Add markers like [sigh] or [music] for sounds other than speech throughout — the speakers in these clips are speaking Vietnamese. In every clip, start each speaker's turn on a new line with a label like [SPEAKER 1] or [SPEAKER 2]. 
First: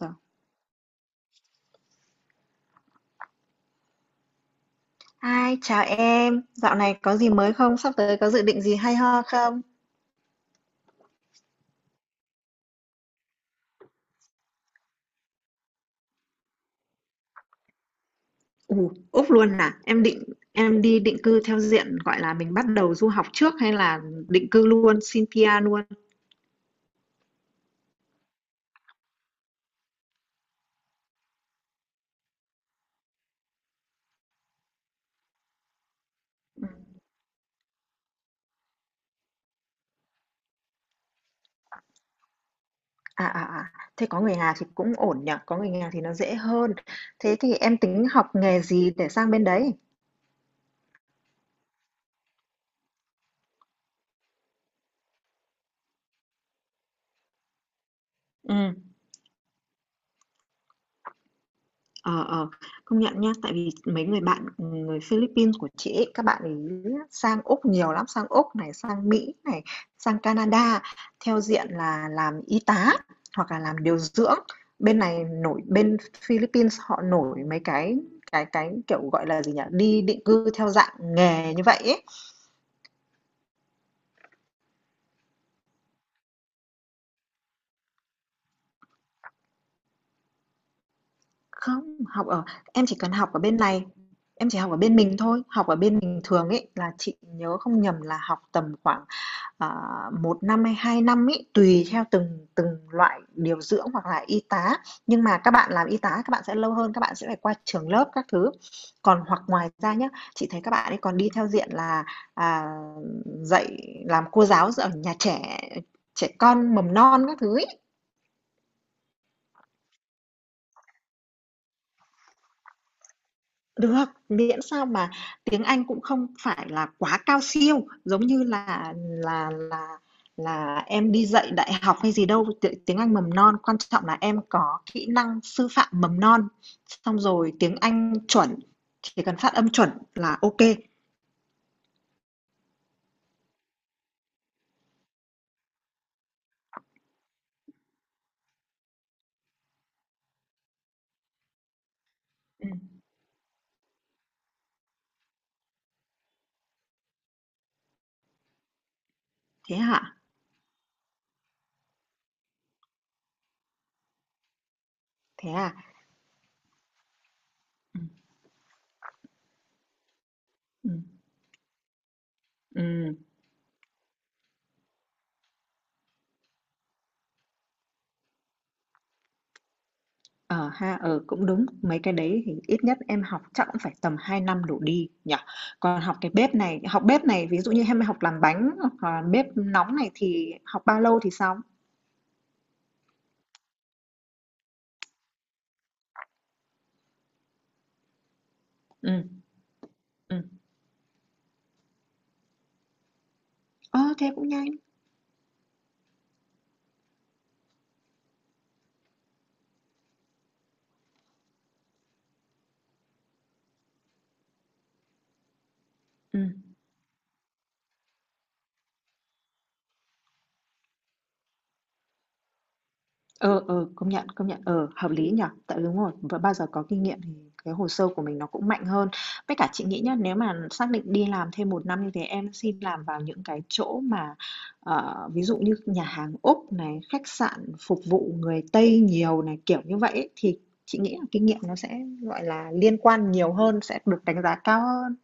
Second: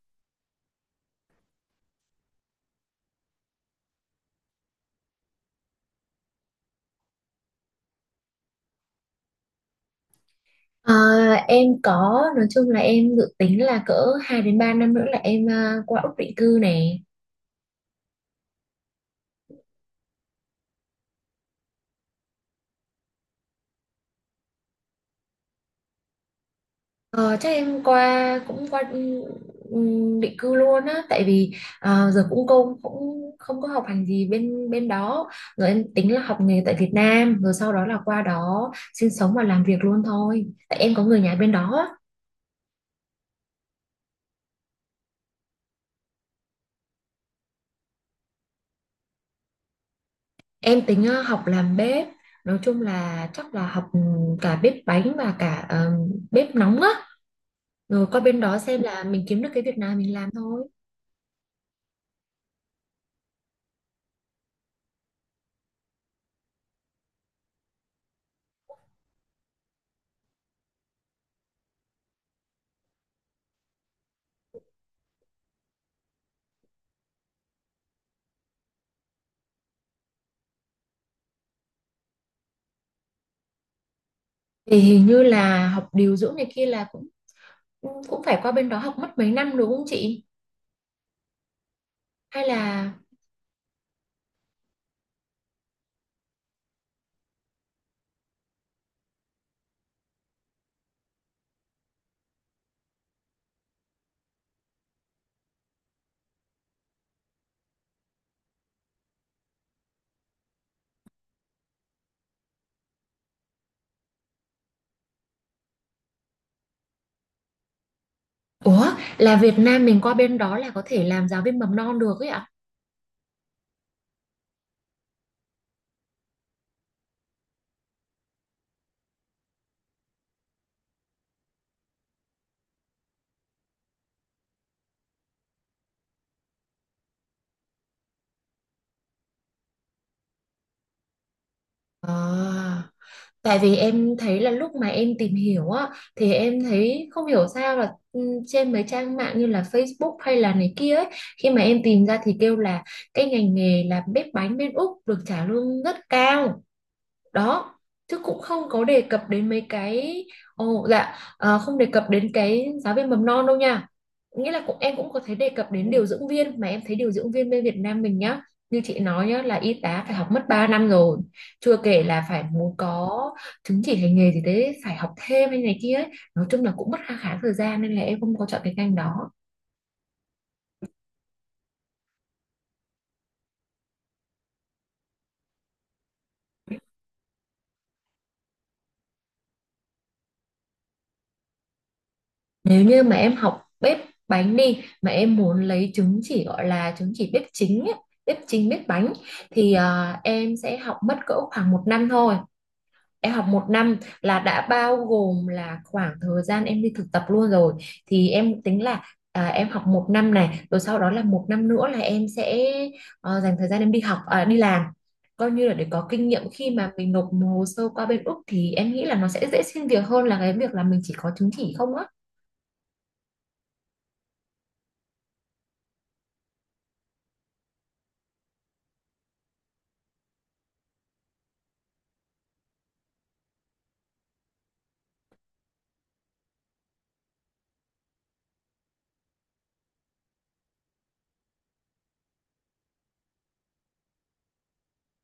[SPEAKER 1] Rồi. Hi, chào em. Dạo này có gì mới không? Sắp tới có dự định gì hay ho không?
[SPEAKER 2] Ờ, em có, nói chung là em dự tính là cỡ 2 đến 3 năm nữa là em qua Úc định cư này.
[SPEAKER 1] Ủ, Úc luôn à? Em định Em đi định cư theo diện gọi là mình bắt đầu du học trước hay là định cư luôn, xin PR luôn?
[SPEAKER 2] Ờ, Chắc em qua cũng qua, định cư luôn á, tại vì giờ cũng công cũng không có học hành gì bên bên đó. Rồi em tính là học nghề
[SPEAKER 1] Ừ.
[SPEAKER 2] tại Việt Nam, rồi sau đó là qua đó sinh sống và làm việc luôn thôi, tại em có người nhà bên đó á.
[SPEAKER 1] Thế có người nhà thì cũng ổn nhỉ, có người nhà thì nó dễ hơn. Thế thì em tính học nghề gì để sang bên đấy?
[SPEAKER 2] Em tính học làm bếp, nói chung là chắc là học cả bếp bánh và cả bếp nóng á, rồi qua bên đó
[SPEAKER 1] Ừ.
[SPEAKER 2] xem là mình kiếm được cái việc nào mình làm thôi.
[SPEAKER 1] Ờ, ờ, Công nhận nhá, tại vì mấy người bạn, người Philippines của chị ấy, các bạn ấy sang Úc nhiều lắm, sang Úc này, sang Mỹ này, sang Canada theo diện là làm y tá hoặc là làm điều dưỡng. Bên này nổi bên Philippines họ nổi mấy cái cái, kiểu, gọi là gì nhỉ, đi định cư theo dạng nghề như vậy ấy.
[SPEAKER 2] Thì hình như là học điều dưỡng này kia là cũng cũng phải qua bên đó học mất mấy năm, đúng không chị?
[SPEAKER 1] Không, học ở
[SPEAKER 2] Hay
[SPEAKER 1] em
[SPEAKER 2] là,
[SPEAKER 1] chỉ cần học ở bên này, em chỉ học ở bên mình thôi, học ở bên mình thường ấy là chị nhớ không nhầm là học tầm khoảng à, 1 năm hay 2 năm ấy, tùy theo từng từng loại điều dưỡng hoặc là y tá. Nhưng mà các bạn làm y tá các bạn sẽ lâu hơn, các bạn sẽ phải qua trường lớp các thứ. Còn hoặc ngoài ra nhá, chị thấy các bạn ấy còn đi theo diện là, à, dạy làm cô giáo ở nhà trẻ, trẻ con mầm non các thứ ấy.
[SPEAKER 2] ủa, là Việt Nam mình qua bên đó là có thể làm giáo viên mầm non được ấy ạ?
[SPEAKER 1] Được, miễn sao mà tiếng Anh cũng không phải là quá cao siêu, giống như là là em đi dạy đại học hay gì đâu, tiếng tiếng Anh mầm non, quan trọng là em có kỹ năng sư phạm mầm non, xong rồi tiếng Anh chuẩn, chỉ cần phát âm chuẩn là ok kê.
[SPEAKER 2] à, Tại vì em thấy là lúc mà em tìm hiểu á thì em thấy không hiểu sao là, trên mấy trang mạng như là Facebook hay là này kia ấy, khi mà em tìm ra thì kêu là cái ngành nghề là bếp bánh bên Úc được trả lương rất cao đó, chứ cũng không có đề cập đến mấy
[SPEAKER 1] Thế hả?
[SPEAKER 2] cái. Ồ, dạ, không đề cập đến cái giáo viên mầm non đâu nha. Nghĩa là cũng em cũng có thể đề
[SPEAKER 1] Thế
[SPEAKER 2] cập
[SPEAKER 1] à?
[SPEAKER 2] đến điều dưỡng viên, mà em thấy điều dưỡng viên bên Việt Nam
[SPEAKER 1] Ừm,
[SPEAKER 2] mình nhá, như chị nói nhá, là y tá phải học mất 3 năm
[SPEAKER 1] ừm,
[SPEAKER 2] rồi, chưa kể là phải muốn
[SPEAKER 1] ừm.
[SPEAKER 2] có chứng chỉ hành nghề gì đấy, phải học thêm hay này kia ấy. Nói chung là cũng mất khá khá thời gian, nên là em không có chọn cái ngành đó.
[SPEAKER 1] Ờ ha, ờ, cũng đúng. Mấy cái đấy thì ít nhất em học chắc cũng phải tầm 2 năm đổ đi nhỉ? Còn học cái bếp này, học bếp này ví dụ như em học làm bánh hoặc là bếp nóng này thì học bao lâu thì xong?
[SPEAKER 2] Nếu như mà em học bếp bánh đi, mà em muốn lấy chứng chỉ gọi là chứng chỉ bếp chính ấy, bếp chính bếp bánh,
[SPEAKER 1] Ừ,
[SPEAKER 2] thì
[SPEAKER 1] ừ.
[SPEAKER 2] em sẽ học mất cỡ khoảng 1 năm thôi. Em học 1 năm
[SPEAKER 1] Ờ, thế
[SPEAKER 2] là
[SPEAKER 1] cũng
[SPEAKER 2] đã
[SPEAKER 1] nhanh.
[SPEAKER 2] bao gồm là khoảng thời gian em đi thực tập luôn rồi. Thì em tính là em học một năm này, rồi sau đó là 1 năm nữa là em sẽ dành thời gian em đi học, đi làm. Coi như là để có kinh
[SPEAKER 1] Ừ.
[SPEAKER 2] nghiệm, khi mà mình nộp hồ sơ qua bên Úc thì em nghĩ là nó sẽ dễ xin việc hơn là cái việc là mình chỉ có chứng chỉ không á.
[SPEAKER 1] Ờ, Công nhận, công nhận, ờ, hợp lý nhở. Tại đúng rồi, và bao giờ có kinh nghiệm thì cái hồ sơ của mình nó cũng mạnh hơn. Với cả chị nghĩ nhá, nếu mà xác định đi làm thêm một năm như thế, em xin làm vào những cái chỗ mà ví dụ như nhà hàng Úc này, khách sạn phục vụ người Tây nhiều này, kiểu như vậy ấy, thì chị nghĩ là kinh nghiệm nó sẽ gọi là liên quan nhiều hơn, sẽ được đánh giá cao hơn.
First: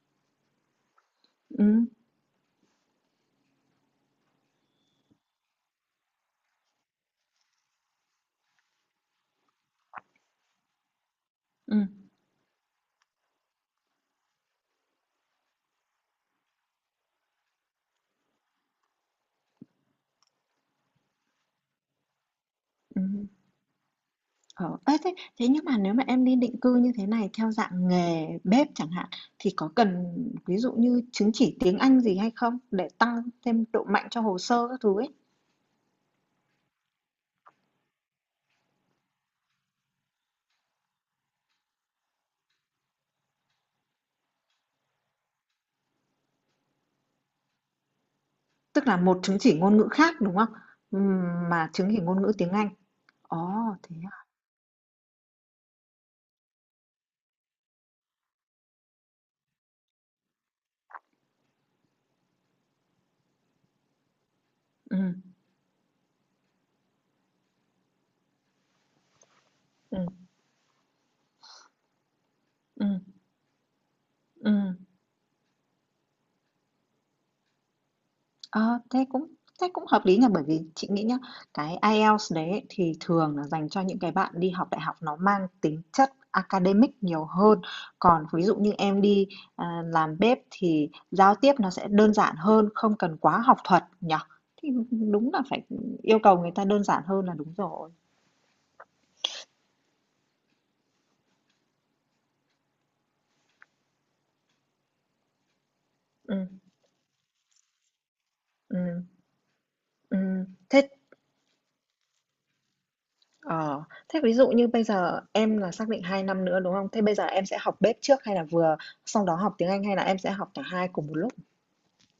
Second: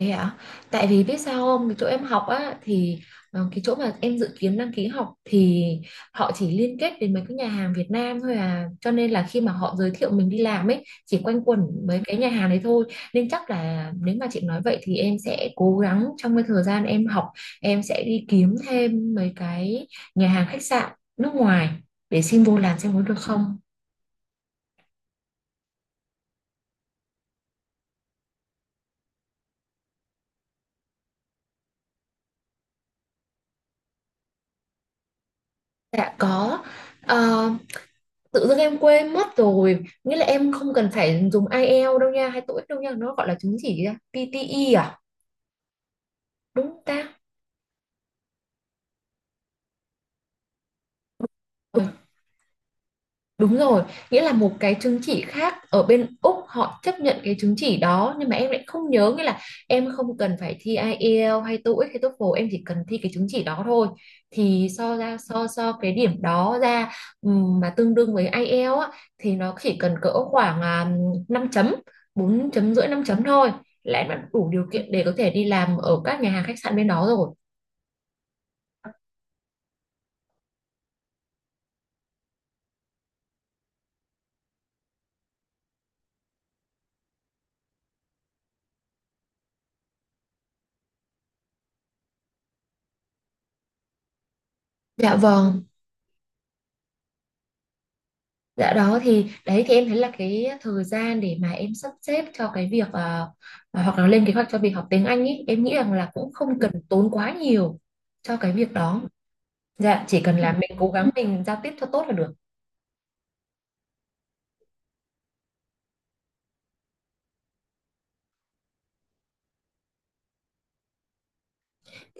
[SPEAKER 2] Thế ạ? Tại vì biết sao
[SPEAKER 1] Ừ,
[SPEAKER 2] không, cái chỗ em học á thì, cái chỗ mà em dự kiến đăng ký học thì họ chỉ liên kết đến mấy cái nhà hàng Việt Nam thôi à. Cho nên là khi mà họ giới thiệu mình đi làm ấy, chỉ quanh quẩn
[SPEAKER 1] ừ,
[SPEAKER 2] mấy cái nhà hàng đấy thôi. Nên chắc là nếu mà chị nói vậy thì em sẽ cố gắng trong cái thời gian em học, em sẽ đi kiếm thêm mấy cái nhà hàng khách sạn nước ngoài để xin vô làm xem có
[SPEAKER 1] ừ.
[SPEAKER 2] được không.
[SPEAKER 1] Ờ, ê, thế Thế nhưng mà nếu mà em đi định cư như thế này theo dạng nghề bếp chẳng hạn thì có cần ví dụ như chứng chỉ tiếng Anh gì hay không để tăng thêm độ mạnh cho hồ sơ các thứ ấy.
[SPEAKER 2] Dạ có. Ờ, Tự dưng em quên mất rồi, nghĩa là em không cần phải dùng IELTS đâu nha, hay TOEIC đâu nha, nó gọi là chứng chỉ gì ta? PTE à, đúng không ta?
[SPEAKER 1] Tức là một chứng chỉ ngôn ngữ khác đúng không? Ừm, Mà
[SPEAKER 2] Ừ, ừ.
[SPEAKER 1] chứng chỉ ngôn ngữ tiếng Anh. Ồ,
[SPEAKER 2] Đúng rồi,
[SPEAKER 1] thế
[SPEAKER 2] nghĩa
[SPEAKER 1] à?
[SPEAKER 2] là một cái chứng chỉ khác ở bên Úc họ chấp nhận cái chứng chỉ đó, nhưng mà em lại không nhớ, nghĩa là em không cần phải thi IELTS hay TOEIC hay TOEFL, em chỉ cần thi cái chứng chỉ đó thôi, thì so
[SPEAKER 1] Ừ,
[SPEAKER 2] ra so so cái điểm đó ra, mà tương đương với IELTS á, thì nó chỉ cần
[SPEAKER 1] ừ,
[SPEAKER 2] cỡ khoảng 5 chấm, 4.5, 5
[SPEAKER 1] ừ,
[SPEAKER 2] chấm thôi, là em đã đủ điều
[SPEAKER 1] ừ.
[SPEAKER 2] kiện để có thể đi làm ở các nhà hàng khách sạn bên đó rồi.
[SPEAKER 1] Ờ, thế cũng thế cũng hợp lý nhỉ, bởi vì chị nghĩ nhá, cái IELTS đấy thì thường là dành cho những cái bạn đi học đại học nó mang tính chất academic nhiều hơn. Còn ví dụ như em đi làm bếp thì giao tiếp nó sẽ đơn giản hơn, không cần quá học thuật nhỉ. Thì
[SPEAKER 2] Dạ
[SPEAKER 1] đúng là
[SPEAKER 2] vâng.
[SPEAKER 1] phải yêu cầu người ta đơn giản hơn là đúng rồi.
[SPEAKER 2] Dạ đó thì đấy thì em thấy là cái thời gian để mà em sắp xếp cho cái việc hoặc là lên kế hoạch cho việc học tiếng Anh ý, em nghĩ rằng là cũng
[SPEAKER 1] Ừ,
[SPEAKER 2] không cần tốn quá nhiều cho cái việc đó,
[SPEAKER 1] ừ,
[SPEAKER 2] dạ, chỉ cần
[SPEAKER 1] ừ.
[SPEAKER 2] là mình
[SPEAKER 1] Thế
[SPEAKER 2] cố gắng mình giao tiếp cho tốt là được.
[SPEAKER 1] ờ, thế ví dụ như bây giờ em là xác định 2 năm nữa đúng không? Thế bây giờ em sẽ học bếp trước hay là vừa xong đó học tiếng Anh hay là em sẽ học cả hai cùng một lúc?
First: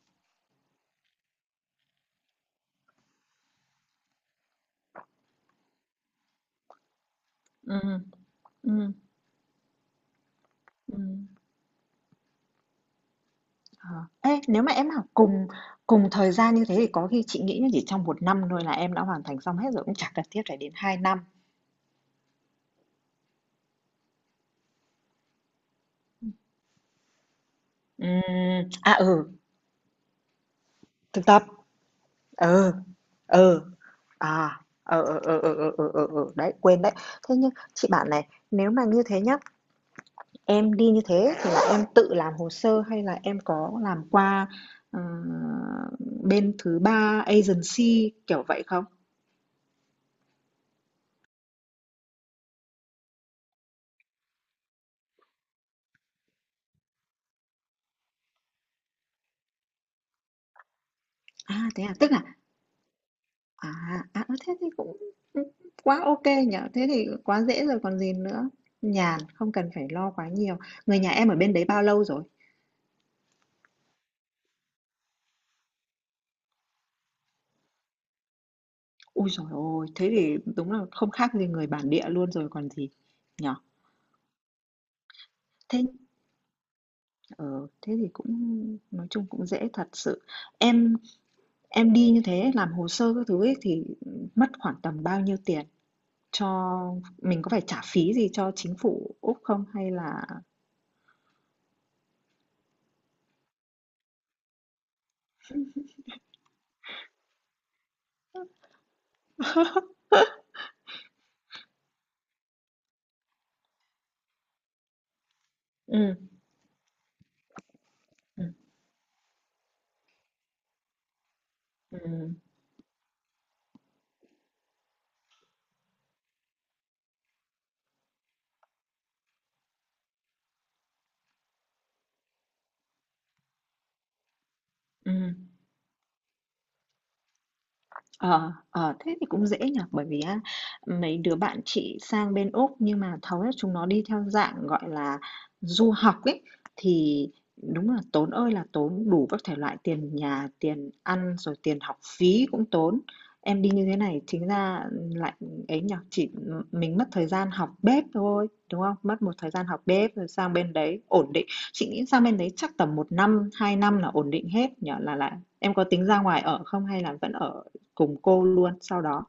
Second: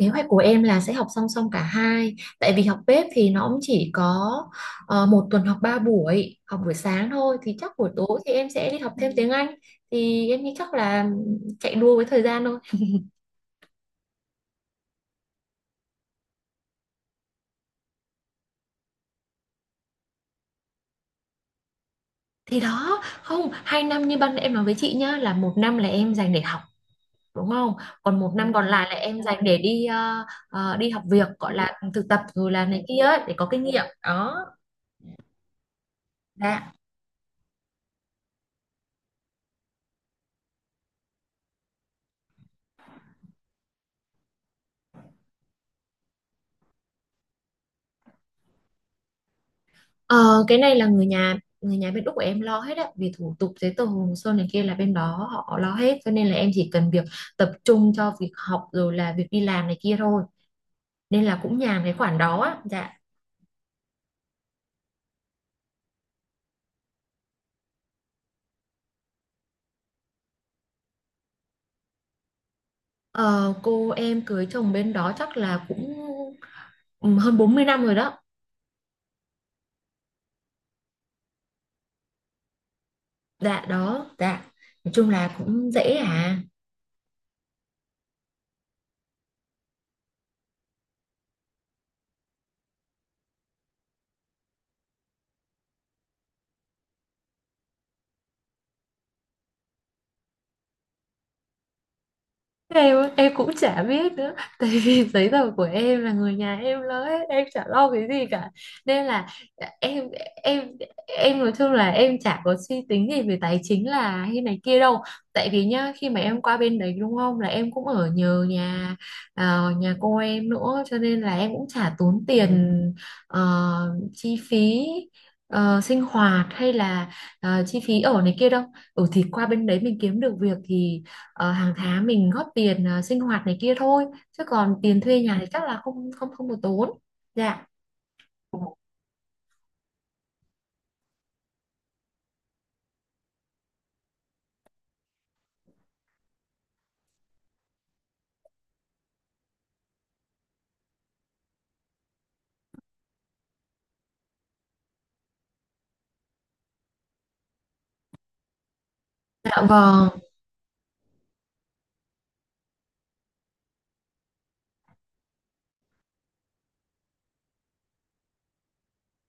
[SPEAKER 2] Kế hoạch của em là sẽ học song song cả hai, tại vì học bếp thì nó cũng chỉ có một tuần học 3 buổi, học buổi sáng thôi, thì chắc
[SPEAKER 1] Ừ,
[SPEAKER 2] buổi tối thì em sẽ đi học
[SPEAKER 1] ừ,
[SPEAKER 2] thêm tiếng Anh. Thì em nghĩ chắc
[SPEAKER 1] ừ.
[SPEAKER 2] là chạy đua với thời gian thôi.
[SPEAKER 1] ờ. Ê, nếu mà em học cùng cùng thời gian như thế thì có khi chị nghĩ là chỉ trong một năm thôi là em đã hoàn thành xong hết rồi, cũng chẳng cần thiết phải đến hai năm.
[SPEAKER 2] Thì đó, không, 2 năm như ban nãy em nói với chị nhá, là 1 năm là em dành để học, đúng không? Còn một, ừ, năm còn
[SPEAKER 1] Ừm,
[SPEAKER 2] lại
[SPEAKER 1] à,
[SPEAKER 2] là em
[SPEAKER 1] ừ,
[SPEAKER 2] dành để đi đi học
[SPEAKER 1] thực
[SPEAKER 2] việc,
[SPEAKER 1] tập,
[SPEAKER 2] gọi là thực tập rồi là
[SPEAKER 1] ừ,
[SPEAKER 2] này kia ấy, để có
[SPEAKER 1] ừ,
[SPEAKER 2] kinh nghiệm. Đó.
[SPEAKER 1] à, ờ, ờ, ờ, ờ, ờ, ờ, ờ, ờ, đấy,
[SPEAKER 2] Dạ.
[SPEAKER 1] quên đấy. Thế nhưng chị bảo này, nếu mà như thế nhá, em đi như thế thì là em tự làm hồ sơ hay là em có làm qua ờ, bên thứ ba agency kiểu vậy không?
[SPEAKER 2] Ờ, cái này là người nhà bên Úc của em lo hết á, vì thủ tục giấy tờ hồ sơ này kia là bên đó họ lo hết, cho nên là em chỉ cần việc tập trung cho việc học rồi là việc đi làm này kia thôi, nên là
[SPEAKER 1] À,
[SPEAKER 2] cũng nhàn
[SPEAKER 1] thế
[SPEAKER 2] cái
[SPEAKER 1] à, tức
[SPEAKER 2] khoản
[SPEAKER 1] là
[SPEAKER 2] đó á. Dạ.
[SPEAKER 1] À, à, Thế thì cũng, quá ok nhở. Thế thì quá dễ rồi còn gì nữa. Nhàn, không cần phải lo quá nhiều. Người nhà em ở bên đấy bao lâu rồi?
[SPEAKER 2] Ờ, cô em cưới chồng bên đó chắc là cũng, ừ, hơn 40 năm rồi đó.
[SPEAKER 1] Ui giời ôi! Thế thì đúng là không khác gì người bản địa luôn rồi còn gì, nhở.
[SPEAKER 2] Dạ đó, dạ. Nói chung là cũng
[SPEAKER 1] Thế
[SPEAKER 2] dễ à.
[SPEAKER 1] ờ, thế thì cũng Nói chung cũng dễ thật sự. Em em đi như thế làm hồ sơ các thứ ấy thì, mất khoảng tầm bao nhiêu tiền? Cho mình có phải trả phí gì cho chính phủ Úc không hay là
[SPEAKER 2] Em á, em cũng chả biết nữa [laughs] tại vì giấy tờ của em là người nhà em lo hết, em chả lo cái gì cả, nên là
[SPEAKER 1] [laughs]
[SPEAKER 2] em em em nói chung là em chả có suy tính gì về tài chính là hay này kia đâu. Tại vì nhá, khi
[SPEAKER 1] ừm,
[SPEAKER 2] mà em qua bên đấy, đúng không, là em cũng ở nhờ
[SPEAKER 1] ừm,
[SPEAKER 2] nhà, nhà cô em nữa, cho nên là em cũng chả tốn
[SPEAKER 1] ừm,
[SPEAKER 2] tiền, ờ, chi phí sinh hoạt hay là chi phí ở này kia đâu. Ừ thì qua bên đấy mình kiếm được việc thì, hàng tháng mình góp tiền, sinh hoạt này kia thôi, chứ còn tiền thuê
[SPEAKER 1] ừm.
[SPEAKER 2] nhà thì chắc là không không không có tốn. Dạ.
[SPEAKER 1] Ờ, ờ, thế thì cũng dễ nhỉ, bởi vì á, mấy đứa bạn chị sang bên Úc nhưng mà hầu hết chúng nó đi theo dạng, gọi là, du học ấy, thì đúng là tốn ơi là tốn, đủ các thể loại tiền nhà, tiền ăn, rồi tiền học phí cũng tốn. Em đi như thế này chính ra lại ấy nhỉ, chỉ mình mất thời gian học bếp thôi, đúng không? Mất một thời
[SPEAKER 2] Dạ
[SPEAKER 1] gian học
[SPEAKER 2] vâng.
[SPEAKER 1] bếp rồi sang bên đấy ổn định. Chị nghĩ sang bên đấy chắc tầm một năm, 2 năm là ổn định hết nhỉ, là lại em có tính ra ngoài ở không hay là vẫn ở cùng cô luôn sau đó.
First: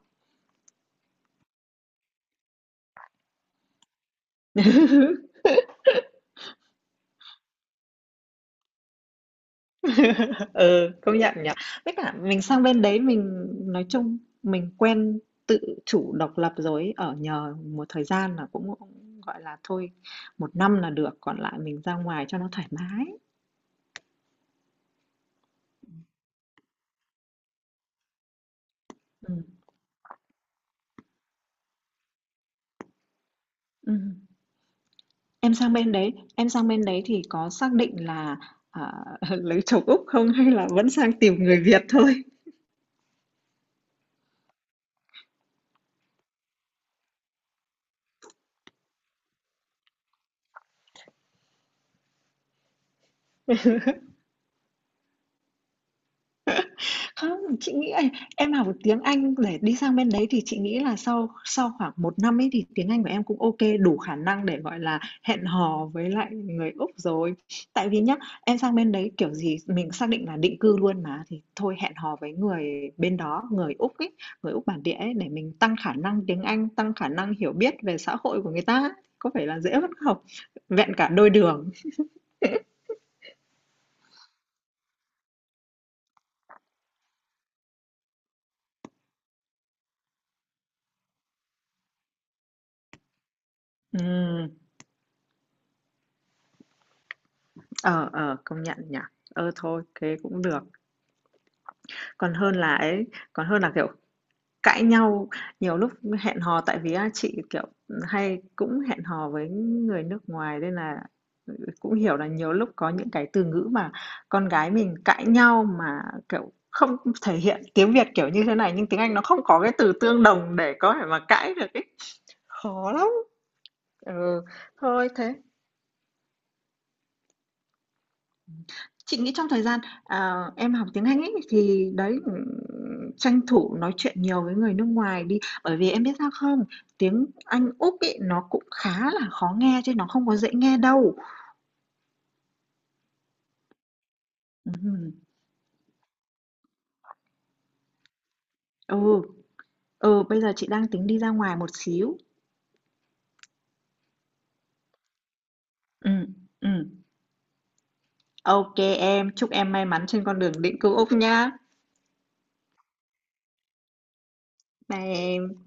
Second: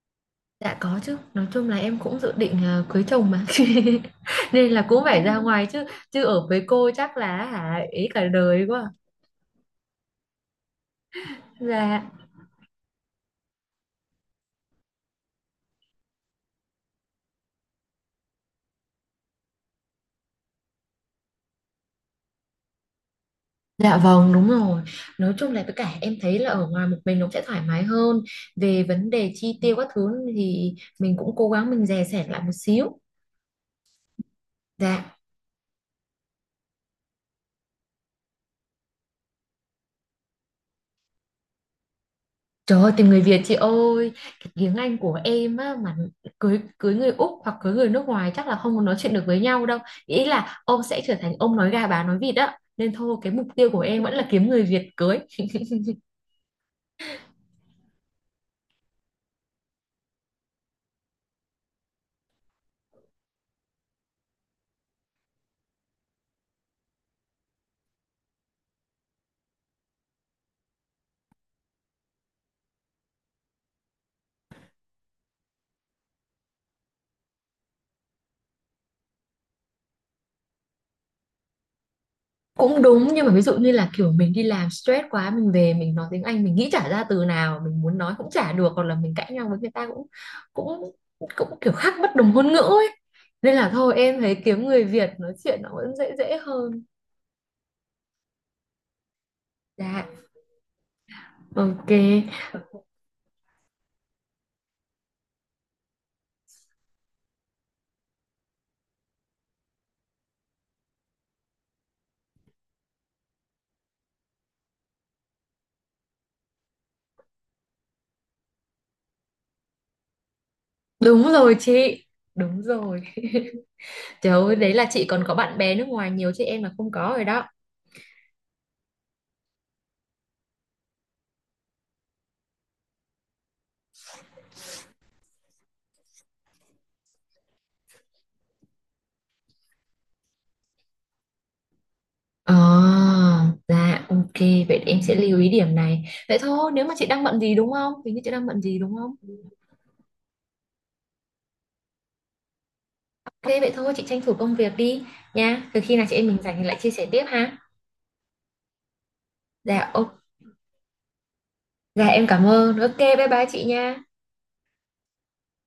[SPEAKER 2] Dạ có chứ, nói chung là em cũng dự định cưới chồng mà [laughs] nên là cũng phải ra
[SPEAKER 1] [laughs]
[SPEAKER 2] ngoài chứ, chứ ở với cô chắc là hả ý cả đời quá.
[SPEAKER 1] [laughs] Ừ, công nhận nhỉ. Với
[SPEAKER 2] Dạ.
[SPEAKER 1] cả mình sang bên đấy mình nói chung mình quen tự chủ độc lập rồi ấy, ở nhờ một thời gian là cũng cũng gọi là thôi, một năm là được, còn lại mình ra ngoài cho nó thoải mái.
[SPEAKER 2] Dạ vâng, đúng rồi. Nói chung là với cả em thấy là ở ngoài một mình nó sẽ thoải mái hơn về vấn đề
[SPEAKER 1] Ừm,
[SPEAKER 2] chi tiêu các thứ, thì mình cũng cố gắng mình dè sẻn lại một xíu.
[SPEAKER 1] ừm.
[SPEAKER 2] Dạ.
[SPEAKER 1] Em sang bên đấy thì có xác định là, à, [laughs] lấy chồng Úc không hay là vẫn sang tìm người Việt thôi?
[SPEAKER 2] Trời ơi, tìm người Việt chị ơi! Cái tiếng Anh của em á, mà cưới cưới người Úc hoặc cưới người nước ngoài chắc là không có nói chuyện được với nhau đâu. Ý là ông sẽ trở thành ông nói gà bà nói vịt á. Nên thôi, cái mục tiêu của em
[SPEAKER 1] [laughs]
[SPEAKER 2] vẫn là kiếm người Việt cưới.
[SPEAKER 1] Không, chị nghĩ ấy, em học được tiếng Anh để đi sang bên đấy thì chị nghĩ là sau sau khoảng một năm ấy thì tiếng Anh của em cũng OK, đủ khả năng để, gọi là, hẹn hò với lại người Úc rồi. Tại vì nhá, em sang bên đấy kiểu gì mình xác định là định cư luôn mà, thì thôi hẹn hò với người bên đó, người Úc ấy, người Úc bản địa ấy, để mình tăng khả năng tiếng Anh, tăng khả năng hiểu biết về xã hội của người ta. Có phải là dễ hơn không? Vẹn cả đôi đường.
[SPEAKER 2] Cũng đúng, nhưng mà ví dụ như là kiểu mình đi làm stress quá, mình về mình nói tiếng Anh mình nghĩ chả ra từ nào, mình muốn nói cũng chả được, hoặc là mình cãi nhau với người ta cũng cũng cũng kiểu khác bất đồng ngôn ngữ ấy. Nên là thôi, em thấy
[SPEAKER 1] Ừm,
[SPEAKER 2] kiếm người Việt nói chuyện nó vẫn dễ dễ hơn.
[SPEAKER 1] ờ, Công nhận nhỉ? Ờ, thôi,
[SPEAKER 2] Dạ,
[SPEAKER 1] thế cũng được.
[SPEAKER 2] ok.
[SPEAKER 1] Còn hơn là ấy, còn hơn là, kiểu, cãi nhau, nhiều lúc hẹn hò tại vì á chị, kiểu, hay cũng hẹn hò với người nước ngoài nên là ừ, cũng hiểu là nhiều lúc có những cái từ ngữ mà con gái mình cãi nhau mà, kiểu, không thể hiện tiếng Việt kiểu như thế này, nhưng tiếng Anh nó không có cái từ tương đồng để có thể mà
[SPEAKER 2] Đúng
[SPEAKER 1] cãi
[SPEAKER 2] rồi
[SPEAKER 1] được ấy,
[SPEAKER 2] chị, đúng
[SPEAKER 1] khó
[SPEAKER 2] rồi.
[SPEAKER 1] lắm.
[SPEAKER 2] Trời
[SPEAKER 1] Ừ,
[SPEAKER 2] ơi, đấy là chị
[SPEAKER 1] thôi
[SPEAKER 2] còn có
[SPEAKER 1] thế
[SPEAKER 2] bạn bè nước ngoài nhiều, chứ em là không có rồi đó.
[SPEAKER 1] Chị nghĩ trong thời gian, em học tiếng Anh ấy, thì đấy, tranh thủ nói chuyện nhiều với người nước ngoài đi. Bởi vì em biết sao không? Tiếng Anh Úc ấy, nó cũng khá là khó nghe chứ nó không có dễ nghe đâu.
[SPEAKER 2] Ờ, dạ, ok, vậy để em
[SPEAKER 1] Ừm,
[SPEAKER 2] sẽ lưu ý điểm này. Vậy thôi, nếu mà chị đang bận gì đúng không? Hình như chị đang bận gì đúng không?
[SPEAKER 1] ừ, Bây giờ chị đang tính đi ra ngoài một xíu.
[SPEAKER 2] Ok, vậy thôi, chị tranh thủ công việc đi nha. Từ khi nào
[SPEAKER 1] ừ
[SPEAKER 2] chị em mình rảnh thì lại
[SPEAKER 1] ừ
[SPEAKER 2] chia sẻ tiếp ha.
[SPEAKER 1] ok em, chúc em may
[SPEAKER 2] Dạ,
[SPEAKER 1] mắn
[SPEAKER 2] ok,
[SPEAKER 1] trên con đường định cư Úc nha.
[SPEAKER 2] dạ em cảm ơn. Ok, bye bye chị nha.
[SPEAKER 1] Bye em.